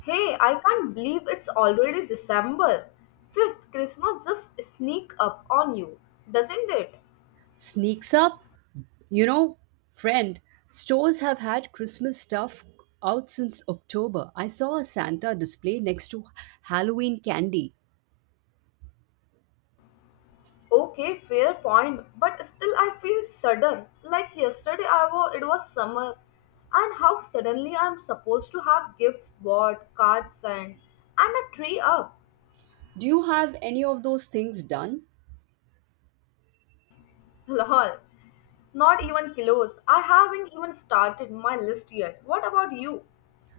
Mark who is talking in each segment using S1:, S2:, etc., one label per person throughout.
S1: Hey, I can't believe it's already December. Fifth, Christmas just sneak up on you, doesn't it?
S2: Sneaks up. You know, friend, stores have had Christmas stuff out since October. I saw a Santa display next to Halloween candy.
S1: Okay, fair point, but still I feel sudden. Like yesterday I was, it was summer, and how suddenly I'm supposed to have gifts bought, cards sent, and a tree up.
S2: Do you have any of those things done?
S1: Lol, not even close. I haven't even started my list yet. What about you?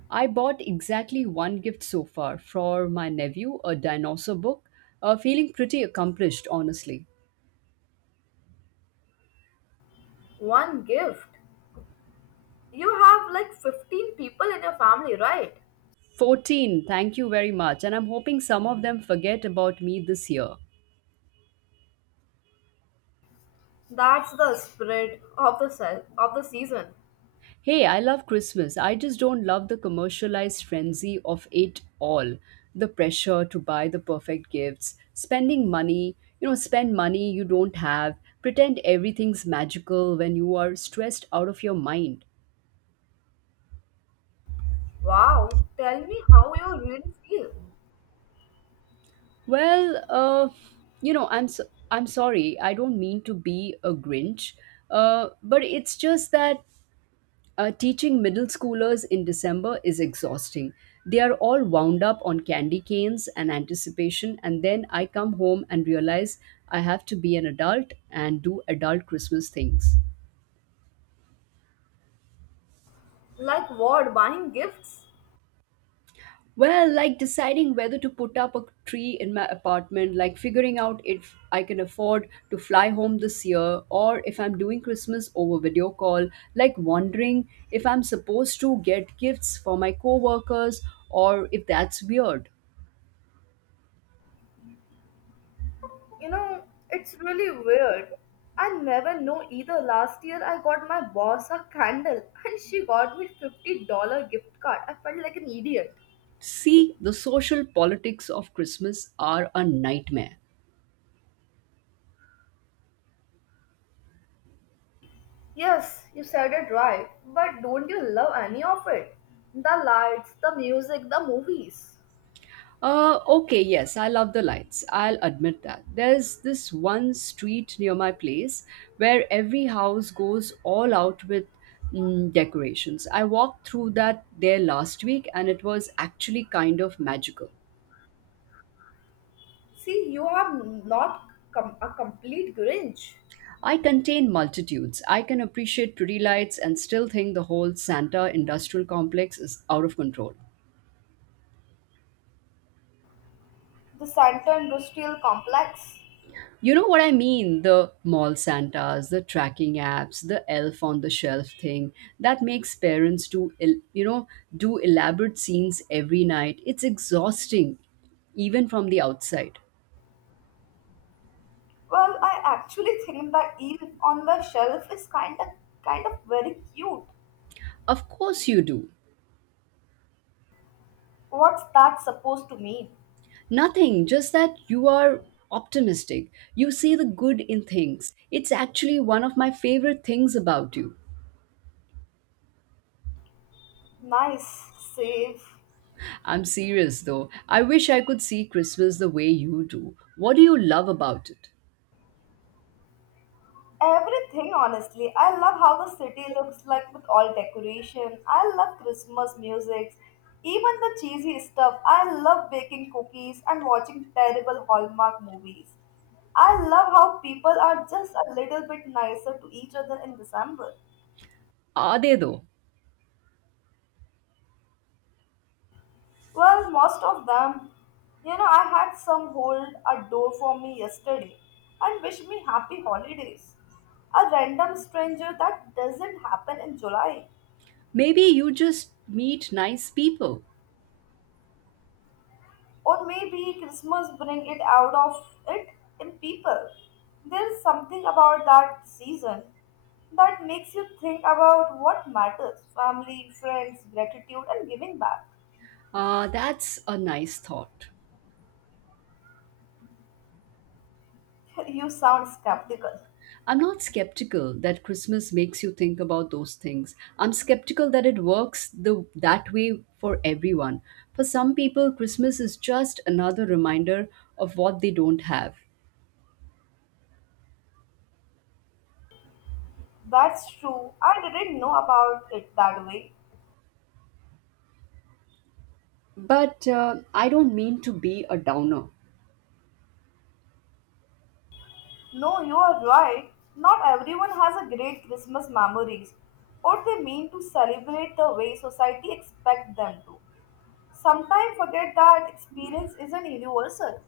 S2: I bought exactly one gift so far for my nephew, a dinosaur book. Feeling pretty accomplished, honestly.
S1: One gift. You have like 15 people in your family, right?
S2: 14, thank you very much. And I'm hoping some of them forget about me this year.
S1: That's the spirit of the season.
S2: Hey, I love Christmas. I just don't love the commercialized frenzy of it all. The pressure to buy the perfect gifts, spending money, you know, spend money you don't have, pretend everything's magical when you are stressed out of your mind.
S1: Wow, tell me how you really feel.
S2: Well, uh, you know, I'm so- I'm sorry. I don't mean to be a Grinch, but it's just that teaching middle schoolers in December is exhausting. They are all wound up on candy canes and anticipation, and then I come home and realize I have to be an adult and do adult Christmas things.
S1: Like what? Buying gifts?
S2: Well, like deciding whether to put up a tree in my apartment, like figuring out if I can afford to fly home this year, or if I'm doing Christmas over video call, like wondering if I'm supposed to get gifts for my coworkers, or if that's weird.
S1: You know, it's really weird. I never know either. Last year I got my boss a candle and she got me $50 gift card. I felt like an idiot.
S2: See, the social politics of Christmas are a nightmare.
S1: Yes, you said it right. But don't you love any of it? The lights, the music, the movies.
S2: Okay, yes, I love the lights. I'll admit that. There's this one street near my place where every house goes all out with decorations. I walked through that there last week and it was actually kind of magical.
S1: See, you are not a complete Grinch.
S2: I contain multitudes. I can appreciate pretty lights and still think the whole Santa industrial complex is out of control.
S1: The Santa Industrial Complex?
S2: You know what I mean? The mall Santas, the tracking apps, the elf on the shelf thing that makes parents do, el- you know, do elaborate scenes every night. It's exhausting, even from the outside.
S1: Well, I actually think the eel on the shelf is kind of very cute.
S2: Of course, you do.
S1: What's that supposed to mean?
S2: Nothing, just that you are optimistic. You see the good in things. It's actually one of my favorite things about you.
S1: Nice, safe,
S2: I'm serious though. I wish I could see Christmas the way you do. What do you love about it?
S1: everything honestly. I love how the city looks like with all decoration. I love Christmas music, even the cheesy stuff. I love baking cookies and watching terrible Hallmark movies. I love how people are just a little bit nicer to each other in December.
S2: Are they though?
S1: Well, most of them. You know, I had some hold a door for me yesterday and wish me happy holidays. A random stranger that doesn't happen in July.
S2: Maybe you just meet nice people.
S1: Or maybe Christmas bring it out of it in people. There's something about that season that makes you think about what matters family, friends, gratitude, and giving back.
S2: Ah, that's a nice thought.
S1: You sound skeptical.
S2: I'm not skeptical that Christmas makes you think about those things. I'm skeptical that it works the that way for everyone. For some people, Christmas is just another reminder of what they don't have.
S1: That's true. I didn't know about it that way.
S2: But I don't mean to be a downer.
S1: No, you are right. Not everyone has a great Christmas memories or they mean to celebrate the way society expects them to. Sometimes forget that experience isn't universal.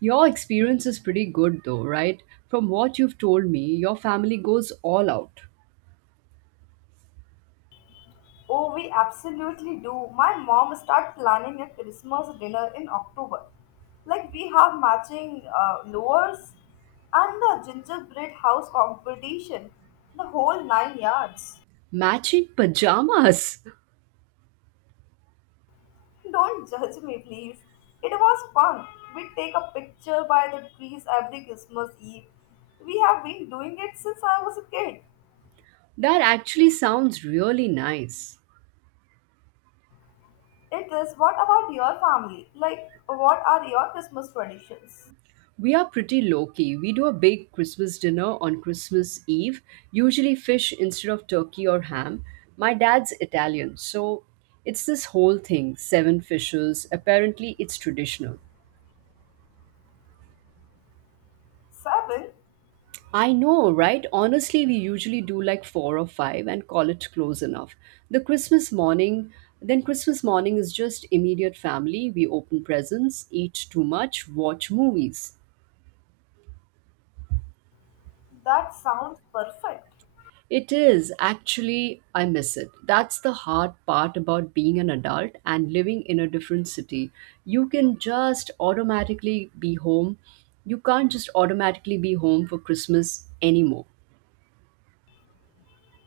S2: Your experience is pretty good though, right? From what you've told me, your family goes all out.
S1: Oh, we absolutely do. My mom start planning a Christmas dinner in October. Like we have matching lures and the gingerbread house competition, the whole nine yards.
S2: Matching pajamas.
S1: Don't judge me, please. It was fun. We take a picture by the trees every Christmas Eve. We have been doing it since I was a kid.
S2: That actually sounds really nice.
S1: It is what about your family? Like, what are your Christmas traditions?
S2: We are pretty low key. We do a big Christmas dinner on Christmas Eve, usually fish instead of turkey or ham. My dad's Italian, so it's this whole thing seven fishes. Apparently, it's traditional.
S1: Seven?
S2: I know, right? Honestly, we usually do like four or five and call it close enough. The Christmas morning, then Christmas morning is just immediate family. We open presents, eat too much, watch movies.
S1: That sounds perfect.
S2: It is. Actually, I miss it. That's the hard part about being an adult and living in a different city. You can just automatically be home. You can't just automatically be home for Christmas anymore.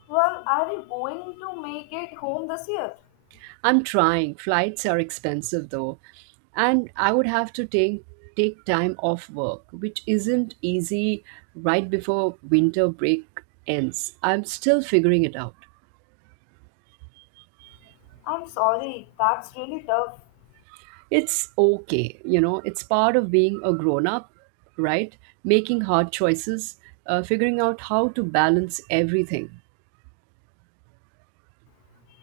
S1: Well, are you going to make it home this year?
S2: I'm trying. Flights are expensive though. And I would have to take time off work, which isn't easy right before winter break ends. I'm still figuring it out.
S1: I'm sorry, that's really tough.
S2: It's okay, you know, it's part of being a grown up, right? Making hard choices, figuring out how to balance everything.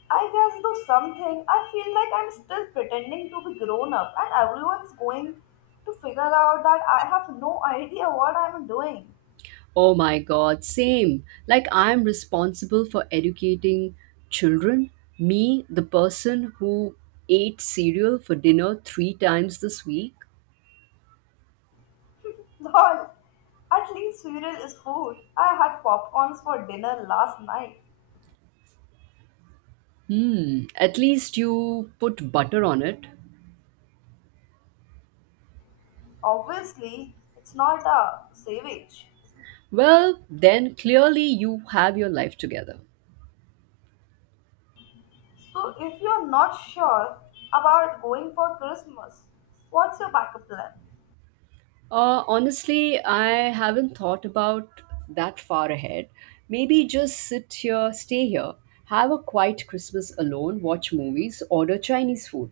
S1: I guess though something, I feel like I'm still pretending to be grown up and everyone's going to figure out that I have no idea what I'm doing.
S2: Oh my god, same. Like I'm responsible for educating children, me, the person who ate cereal for dinner three times this week.
S1: Lol, at least cereal is food. I had popcorns for dinner last night.
S2: Hmm, at least you put butter on it.
S1: Obviously, it's not a savage.
S2: Well, then clearly you have your life together.
S1: So if you're not sure about going for Christmas, what's your backup plan?
S2: Honestly, I haven't thought about that far ahead. Maybe just stay here, have a quiet Christmas alone, watch movies, order Chinese food.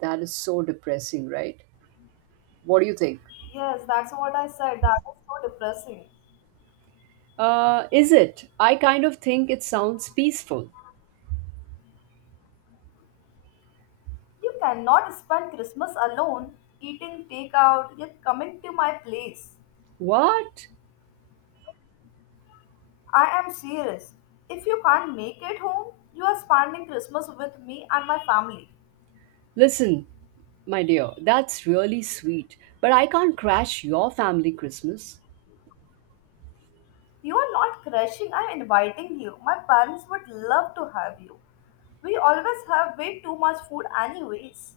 S2: That is so depressing, right? What do you think?
S1: Yes, that's what I said. That is so depressing.
S2: Is it? I kind of think it sounds peaceful.
S1: You cannot spend Christmas alone, eating takeout, yet coming to my place.
S2: What?
S1: I am serious. If you can't make it home, you are spending Christmas with me and my family.
S2: Listen, my dear, that's really sweet, but I can't crash your family Christmas.
S1: You are not crashing, I am inviting you. My parents would love to have you. We always have way too much food, anyways.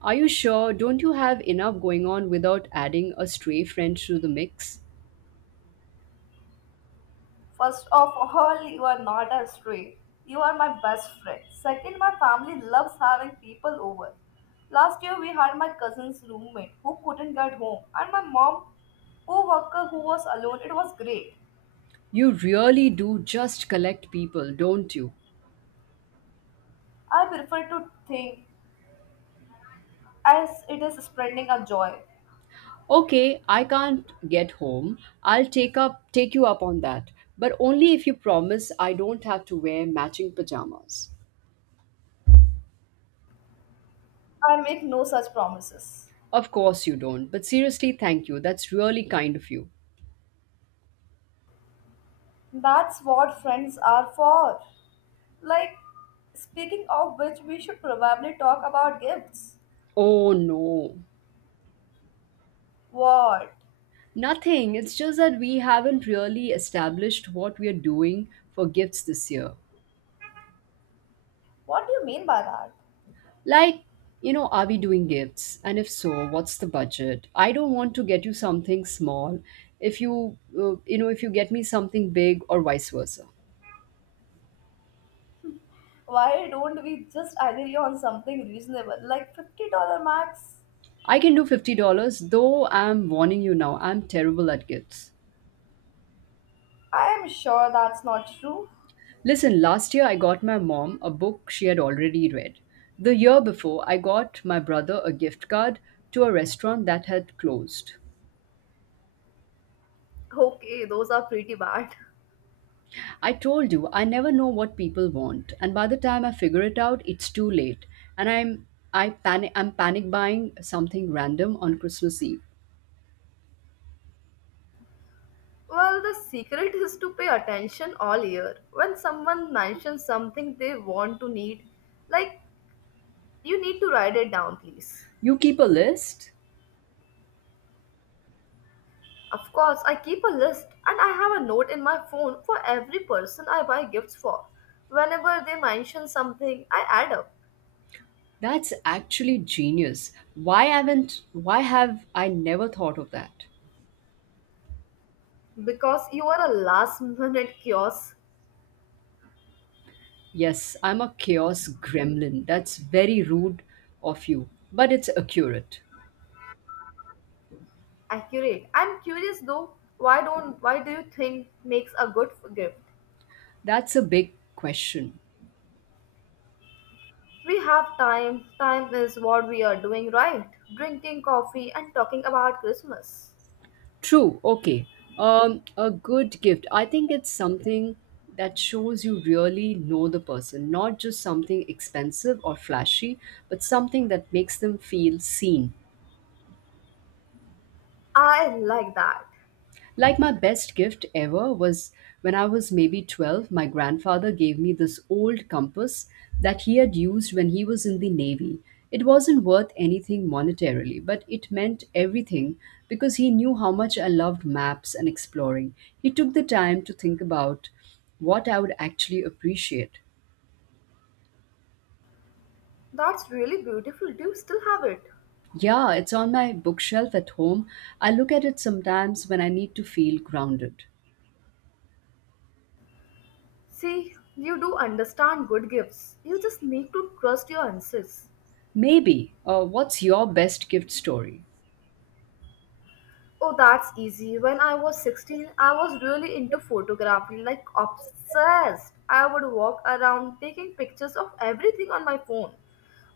S2: Are you sure? Don't you have enough going on without adding a stray friend to the mix?
S1: First of all, you are not a stray. You are my best friend. Second, my family loves having people over. Last year, we had my cousin's roommate who couldn't get home, and my mom, co worker who was alone. It was great.
S2: You really do just collect people, don't you?
S1: I prefer to think as it is spreading a joy.
S2: Okay, I can't get home. I'll take you up on that, but only if you promise I don't have to wear matching pajamas.
S1: I make no such promises.
S2: Of course you don't, but seriously, thank you. That's really kind of you.
S1: That's what friends are for. Like, speaking of which, we should probably talk about gifts.
S2: Oh no.
S1: What?
S2: Nothing. It's just that we haven't really established what we are doing for gifts this year.
S1: What do you mean by that?
S2: Like, you know, are we doing gifts? And if so, what's the budget? I don't want to get you something small if you, you know, if you get me something big or vice versa.
S1: Why don't we just agree on something reasonable, like $50 max?
S2: I can do $50, though I'm warning you now, I'm terrible at gifts.
S1: I am sure that's not true.
S2: Listen, last year I got my mom a book she had already read. The year before, I got my brother a gift card to a restaurant that had closed.
S1: Okay, those are pretty bad.
S2: I told you, I never know what people want, and by the time I figure it out, it's too late. And I'm I panic I'm panic buying something random on Christmas Eve.
S1: Well, the secret is to pay attention all year. When someone mentions something they want to need, like you need to write it down, please.
S2: You keep a list?
S1: Of course, I keep a list and I have a note in my phone for every person I buy gifts for. Whenever they mention something, I add up
S2: That's actually genius. Why haven't why have I never thought of that?
S1: because you are a last minute chaos.
S2: Yes, I'm a chaos gremlin. That's very rude of you, but it's accurate.
S1: Accurate. I'm curious though, why don't why do you think makes a good gift?
S2: That's a big question.
S1: We have time. Time is what we are doing right. Drinking coffee and talking about Christmas.
S2: True. Okay. A good gift. I think it's something that shows you really know the person, not just something expensive or flashy, but something that makes them feel seen.
S1: I like that.
S2: Like my best gift ever was when I was maybe 12, my grandfather gave me this old compass that he had used when he was in the Navy. It wasn't worth anything monetarily, but it meant everything because he knew how much I loved maps and exploring. He took the time to think about what I would actually appreciate.
S1: That's really beautiful. Do you still have it?
S2: Yeah, it's on my bookshelf at home. I look at it sometimes when I need to feel grounded.
S1: See, you do understand good gifts. You just need to trust your instincts.
S2: Maybe. What's your best gift story?
S1: Oh, that's easy. When I was 16, I was really into photography, like obsessed. I would walk around taking pictures of everything on my phone.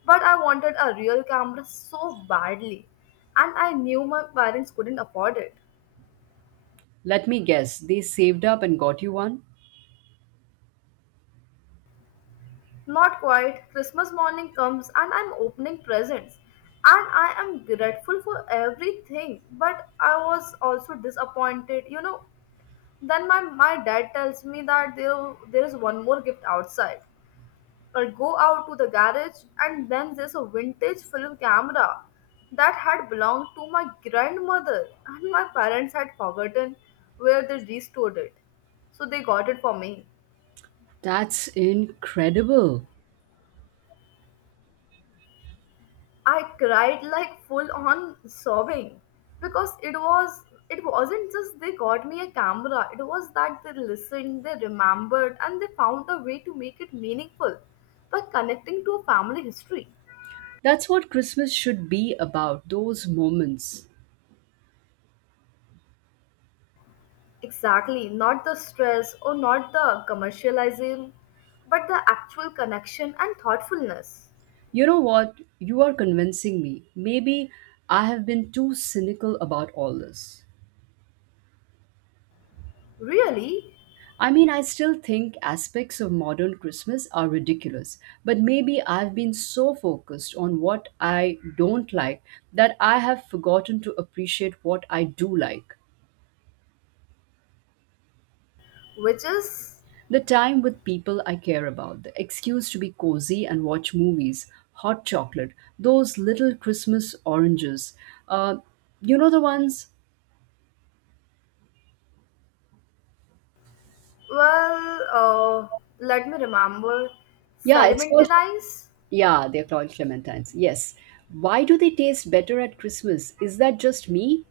S1: But I wanted a real camera so badly, and I knew my parents couldn't afford it.
S2: Let me guess, they saved up and got you one?
S1: Not quite. Christmas morning comes, and I'm opening presents. And I am grateful for everything, but I was also disappointed. You know, then my dad tells me that there is one more gift outside or go out to the garage and then there's a vintage film camera that had belonged to my grandmother and my parents had forgotten where they restored it so they got it for me.
S2: That's incredible.
S1: I cried, like, full on sobbing, because it was, it wasn't just they got me a camera, it was that they listened, they remembered, and they found a way to make it meaningful by connecting to a family history.
S2: That's what Christmas should be about, those moments.
S1: Exactly, not the stress or not the commercializing, but the actual connection and thoughtfulness.
S2: You know what? You are convincing me. Maybe I have been too cynical about all this.
S1: Really,
S2: I mean, I still think aspects of modern Christmas are ridiculous, but maybe I've been so focused on what I don't like that I have forgotten to appreciate what I do like.
S1: which is,
S2: The time with people I care about, the excuse to be cozy and watch movies, hot chocolate, those little Christmas oranges. Uh, you know the ones?
S1: well, let me remember,
S2: Yeah, it's called.
S1: Salmantinize?
S2: Yeah, they're called clementines. Yes. Why do they taste better at Christmas? Is that just me?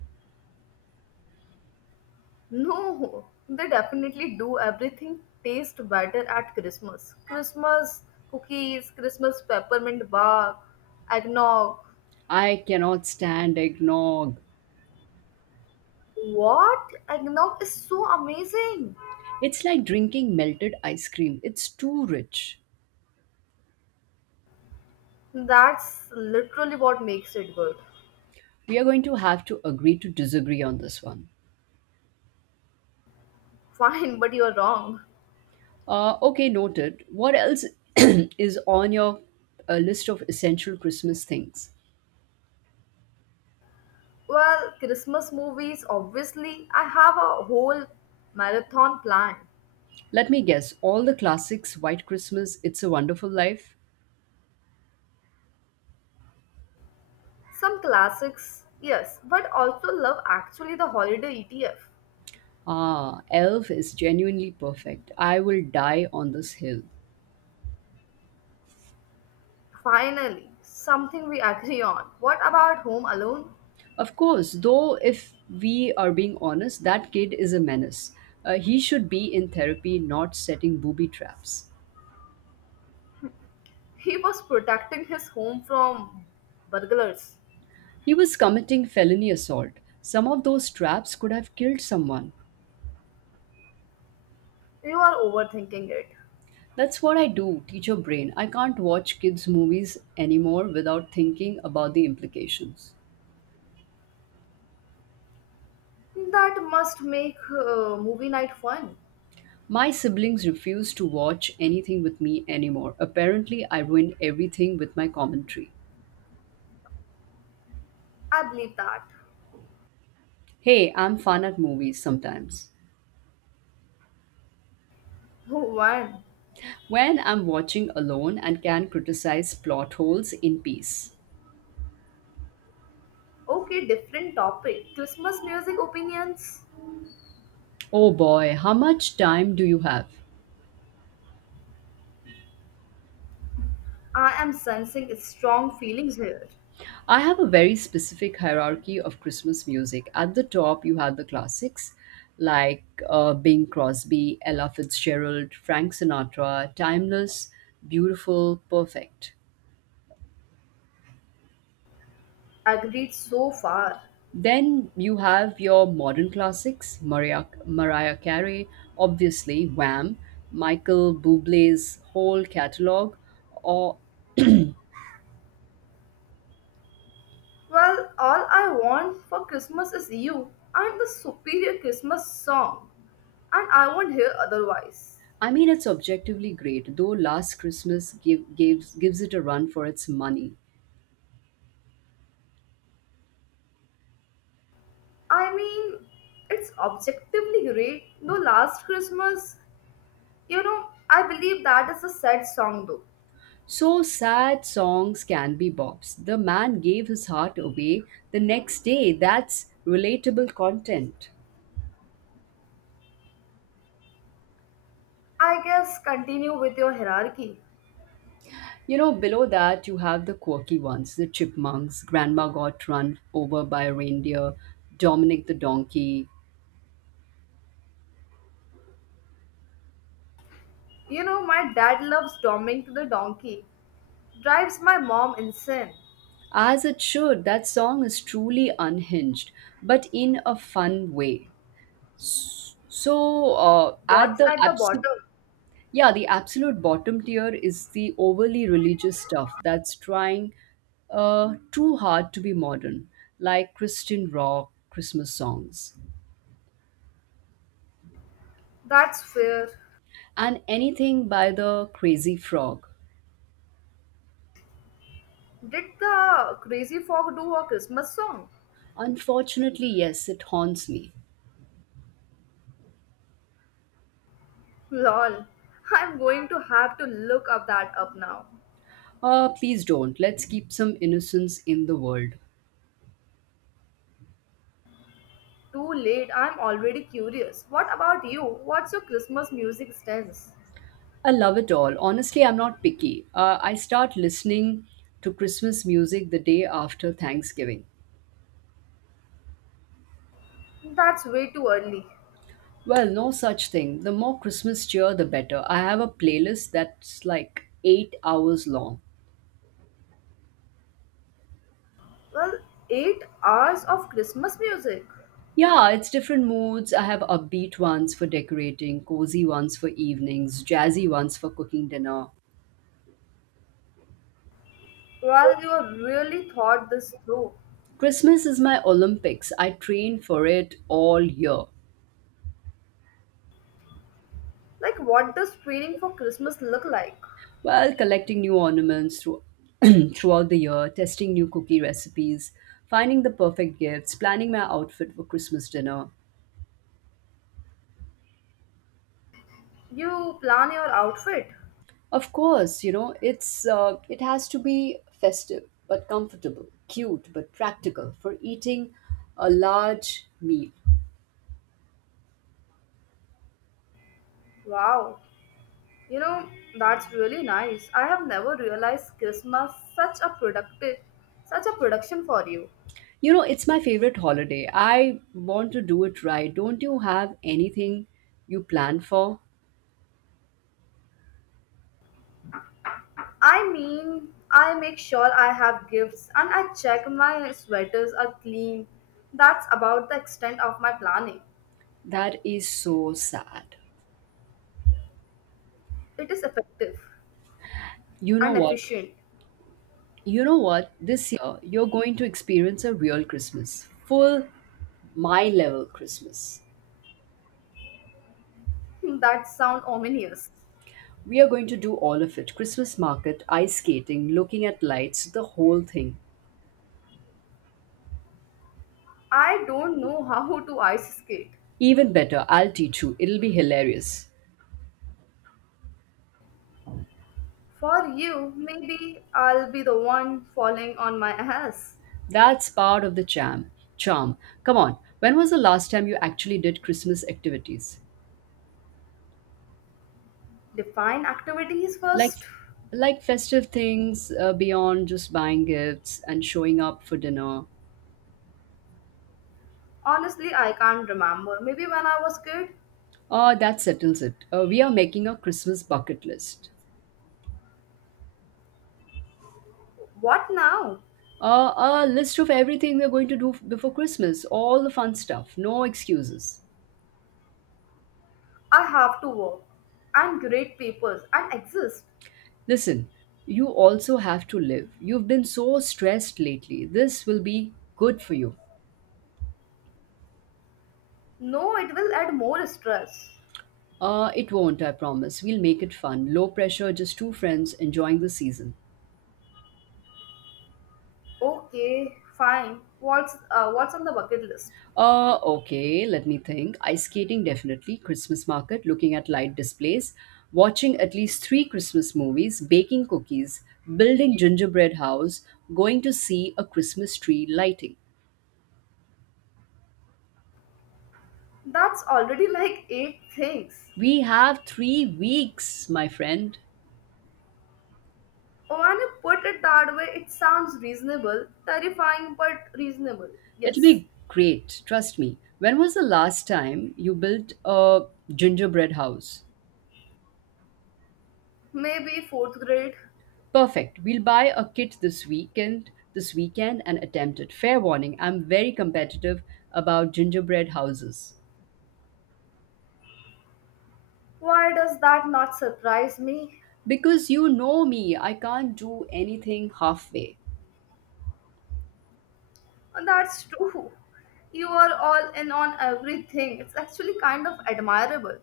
S1: No, they definitely do everything taste better at Christmas. Christmas cookies, Christmas peppermint bark, eggnog.
S2: I cannot stand eggnog.
S1: What? Eggnog is so amazing.
S2: It's like drinking melted ice cream, it's too rich.
S1: That's literally what makes it good.
S2: We are going to have to agree to disagree on this one.
S1: Fine, but you're wrong.
S2: Okay, noted. What else is on your list of essential Christmas things?
S1: Well, Christmas movies, obviously, I have a whole marathon plan.
S2: Let me guess. All the classics White Christmas, It's a Wonderful Life.
S1: Some classics, yes, but also love actually the holiday ETF.
S2: Ah, Elf is genuinely perfect. I will die on this hill.
S1: Finally, something we agree on. What about Home Alone?
S2: Of course, though, if we are being honest, that kid is a menace. He should be in therapy, not setting booby traps.
S1: He was protecting his home from burglars.
S2: He was committing felony assault. Some of those traps could have killed someone.
S1: You are overthinking it.
S2: That's what I do, teach your brain. I can't watch kids' movies anymore without thinking about the implications.
S1: That must make movie night fun.
S2: My siblings refuse to watch anything with me anymore. Apparently, I ruin everything with my commentary.
S1: I believe that.
S2: Hey, I'm fun at movies sometimes.
S1: One.
S2: When I'm watching alone and can criticize plot holes in peace.
S1: Okay, different topic. Christmas music opinions.
S2: Oh boy, how much time do you have?
S1: I am sensing strong feelings here.
S2: I have a very specific hierarchy of Christmas music. At the top, you have the classics like Bing Crosby, Ella Fitzgerald, Frank Sinatra, Timeless, Beautiful, Perfect.
S1: Agreed so far.
S2: Then you have your modern classics, Mariah Carey, obviously Wham, Michael Bublé's whole catalog, or
S1: Well, all I want for Christmas is you and the superior Christmas song. And I won't hear otherwise.
S2: I mean, it's objectively great, though Last Christmas gives it a run for its money.
S1: I mean, it's objectively great. Though last Christmas, you know, I believe that is a sad song though.
S2: So sad songs can be bops. The man gave his heart away the next day. That's relatable content.
S1: I guess continue with your hierarchy.
S2: You know, below that, you have the quirky ones the chipmunks, Grandma Got Run Over by a Reindeer, Dominic the Donkey.
S1: You know, my dad loves doming to the donkey. Drives my mom insane.
S2: As it should, that song is truly unhinged, but in a fun way. So, at
S1: What's
S2: the
S1: at the
S2: absolute
S1: bottom?
S2: Yeah, the absolute bottom tier is the overly religious stuff that's trying too hard to be modern, like Christian rock, Christmas songs,
S1: That's fair.
S2: and anything by the Crazy Frog.
S1: Did the Crazy Frog do a Christmas song?
S2: Unfortunately, yes, it haunts me.
S1: Lol. I'm going to have to look up that up now.
S2: Please don't. Let's keep some innocence in the world.
S1: Too late, I'm already curious. What about you? What's your Christmas music stance?
S2: I love it all. Honestly, I'm not picky. I start listening to Christmas music the day after Thanksgiving.
S1: That's way too early.
S2: Well, no such thing. The more Christmas cheer, the better. I have a playlist that's like 8 hours long.
S1: Well, eight hours of Christmas music?
S2: Yeah, it's different moods. I have upbeat ones for decorating, cozy ones for evenings, jazzy ones for cooking dinner.
S1: Well, you have really thought this through.
S2: Christmas is my Olympics. I train for it all year.
S1: Like, what does training for Christmas look like?
S2: Well, collecting new ornaments through, throughout the year, testing new cookie recipes, finding the perfect gifts, planning my outfit for Christmas dinner.
S1: You plan your outfit?
S2: Of course, you know, it has to be festive but comfortable, cute but practical for eating a large meal.
S1: Wow. You know, that's really nice. I have never realized Christmas such a production for you.
S2: You know, it's my favorite holiday. I want to do it right. Don't you have anything you plan for?
S1: I mean, I make sure I have gifts and I check my sweaters are clean. That's about the extent of my planning.
S2: That is so sad.
S1: It is effective
S2: You know
S1: and
S2: what?
S1: efficient.
S2: You know what? This year you're going to experience a real Christmas. Full my level Christmas.
S1: That sound ominous.
S2: We are going to do all of it: Christmas market, ice skating, looking at lights, the whole thing.
S1: I don't know how to ice skate.
S2: Even better, I'll teach you. It'll be hilarious.
S1: For you, maybe I'll be the one falling on my ass.
S2: That's part of the charm. Charm. Come on. When was the last time you actually did Christmas activities?
S1: Define activities
S2: Like
S1: first.
S2: like festive things beyond just buying gifts and showing up for dinner.
S1: Honestly, I can't remember. Maybe when I was kid.
S2: That settles it. We are making a Christmas bucket list.
S1: What now?
S2: A list of everything we're going to do before Christmas, all the fun stuff, no excuses.
S1: I have to work and grade papers and exist.
S2: Listen, you also have to live. You've been so stressed lately. This will be good for you.
S1: No, it will add more stress.
S2: It won't, I promise. We'll make it fun. Low pressure, just two friends enjoying the season.
S1: Okay, fine. What's on the bucket list?
S2: Okay, let me think. Ice skating, definitely. Christmas market, looking at light displays, watching at least three Christmas movies, baking cookies, building gingerbread house, going to see a Christmas tree lighting.
S1: That's already like 8 things.
S2: We have 3 weeks, my friend.
S1: When you put it that way, it sounds reasonable. Terrifying, but reasonable.
S2: It'll
S1: Yes.
S2: be great, trust me. When was the last time you built a gingerbread house?
S1: Maybe fourth grade.
S2: Perfect. We'll buy a kit this weekend and attempt it. Fair warning, I'm very competitive about gingerbread houses.
S1: Why does that not surprise me?
S2: Because you know me, I can't do anything halfway.
S1: And that's true. You are all in on everything. It's actually kind of admirable.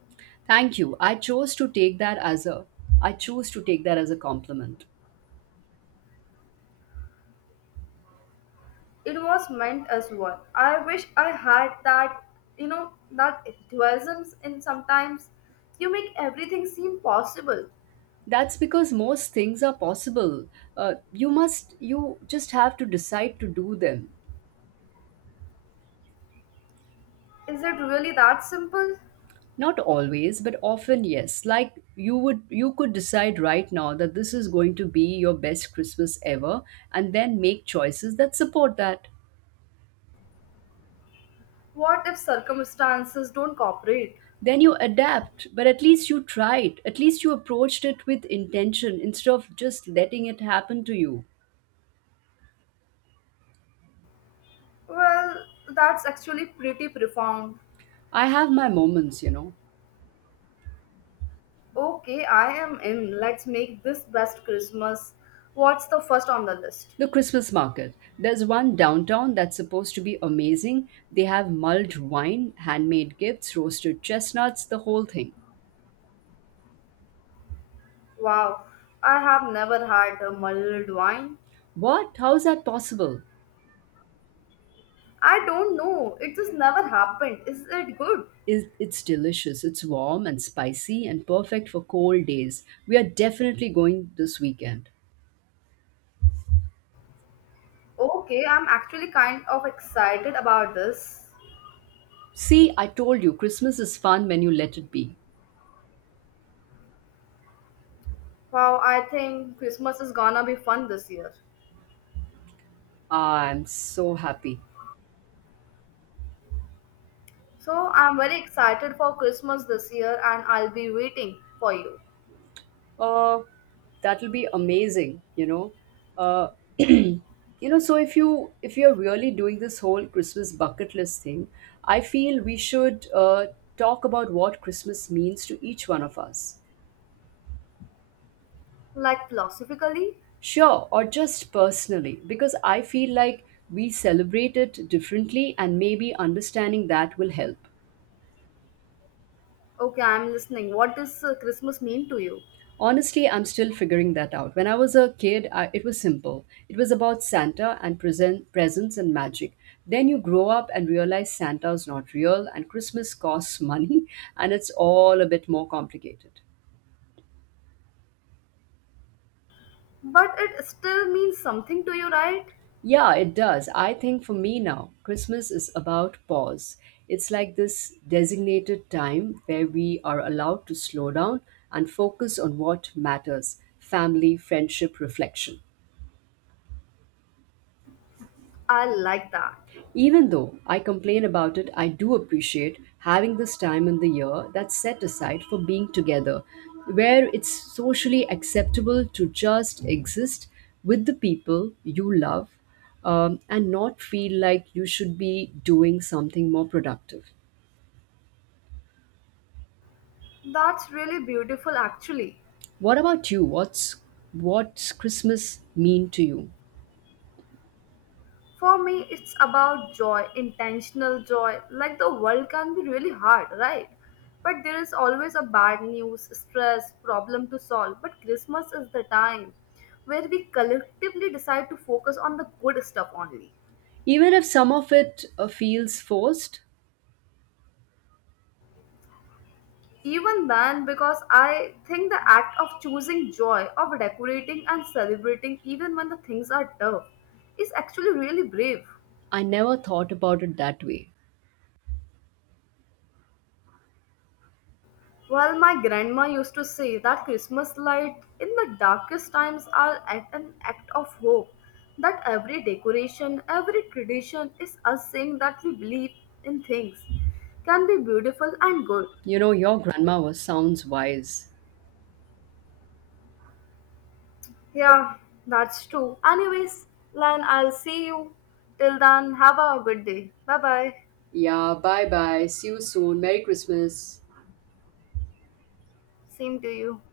S2: Thank you. I chose to take that as a compliment.
S1: It was meant as one. I wish I had that, you know, that enthusiasm and sometimes. You make everything seem possible.
S2: That's because most things are possible. You just have to decide to do them.
S1: Is it really that simple?
S2: Not always, but often yes. Like you could decide right now that this is going to be your best Christmas ever and then make choices that support that.
S1: What if circumstances don't cooperate?
S2: Then you adapt, but at least you tried. At least you approached it with intention instead of just letting it happen to you.
S1: Well, that's actually pretty profound.
S2: I have my moments, you know.
S1: Okay, I am in. Let's make this best Christmas. What's the first on the list?
S2: The Christmas market. There's one downtown that's supposed to be amazing. They have mulled wine, handmade gifts, roasted chestnuts, the whole thing.
S1: Wow, I have never had a mulled wine.
S2: What? How is that possible?
S1: I don't know, it just never happened. Is it good?
S2: Is it's delicious. It's warm and spicy and perfect for cold days. We are definitely going this weekend.
S1: Okay, I'm actually kind of excited about this.
S2: See, I told you Christmas is fun when you let it be.
S1: Wow, I think Christmas is gonna be fun this year.
S2: I'm so happy.
S1: So I'm very excited for Christmas this year and I'll be waiting for you.
S2: Uh That'll be amazing, you know. Uh you know, so if you're really doing this whole Christmas bucket list thing, I feel we should talk about what Christmas means to each one of us.
S1: Like philosophically?
S2: Sure, or just personally, because I feel like we celebrate it differently, and maybe understanding that will help.
S1: Okay, I'm listening. What does Christmas mean to you?
S2: Honestly, I'm still figuring that out. When I was a kid, it was simple. It was about Santa and presents and magic. Then you grow up and realize Santa's not real, and Christmas costs money, and it's all a bit more complicated.
S1: But it still means something to you, right?
S2: Yeah, it does. I think for me now, Christmas is about pause. It's like this designated time where we are allowed to slow down and focus on what matters: family, friendship, reflection.
S1: I like that.
S2: Even though I complain about it, I do appreciate having this time in the year that's set aside for being together, where it's socially acceptable to just exist with the people you love, and not feel like you should be doing something more productive.
S1: That's really beautiful, actually.
S2: What about you? What's Christmas mean to you?
S1: For me, it's about joy, intentional joy. Like the world can be really hard, right? But there is always a bad news, stress, problem to solve. But Christmas is the time where we collectively decide to focus on the good stuff only.
S2: Even if some of it feels forced,
S1: Even then, because I think the act of choosing joy, of decorating and celebrating, even when the things are tough, is actually really brave.
S2: I never thought about it that way.
S1: Well, my grandma used to say that Christmas light in the darkest times are at an act of hope. That every decoration, every tradition is us saying that we believe in things can be beautiful and good.
S2: You know, your grandma was sounds wise.
S1: Yeah, that's true. Anyways, Lan, I'll see you. Till then, have a good day. Bye bye.
S2: Yeah, bye bye. See you soon. Merry Christmas.
S1: Same to you.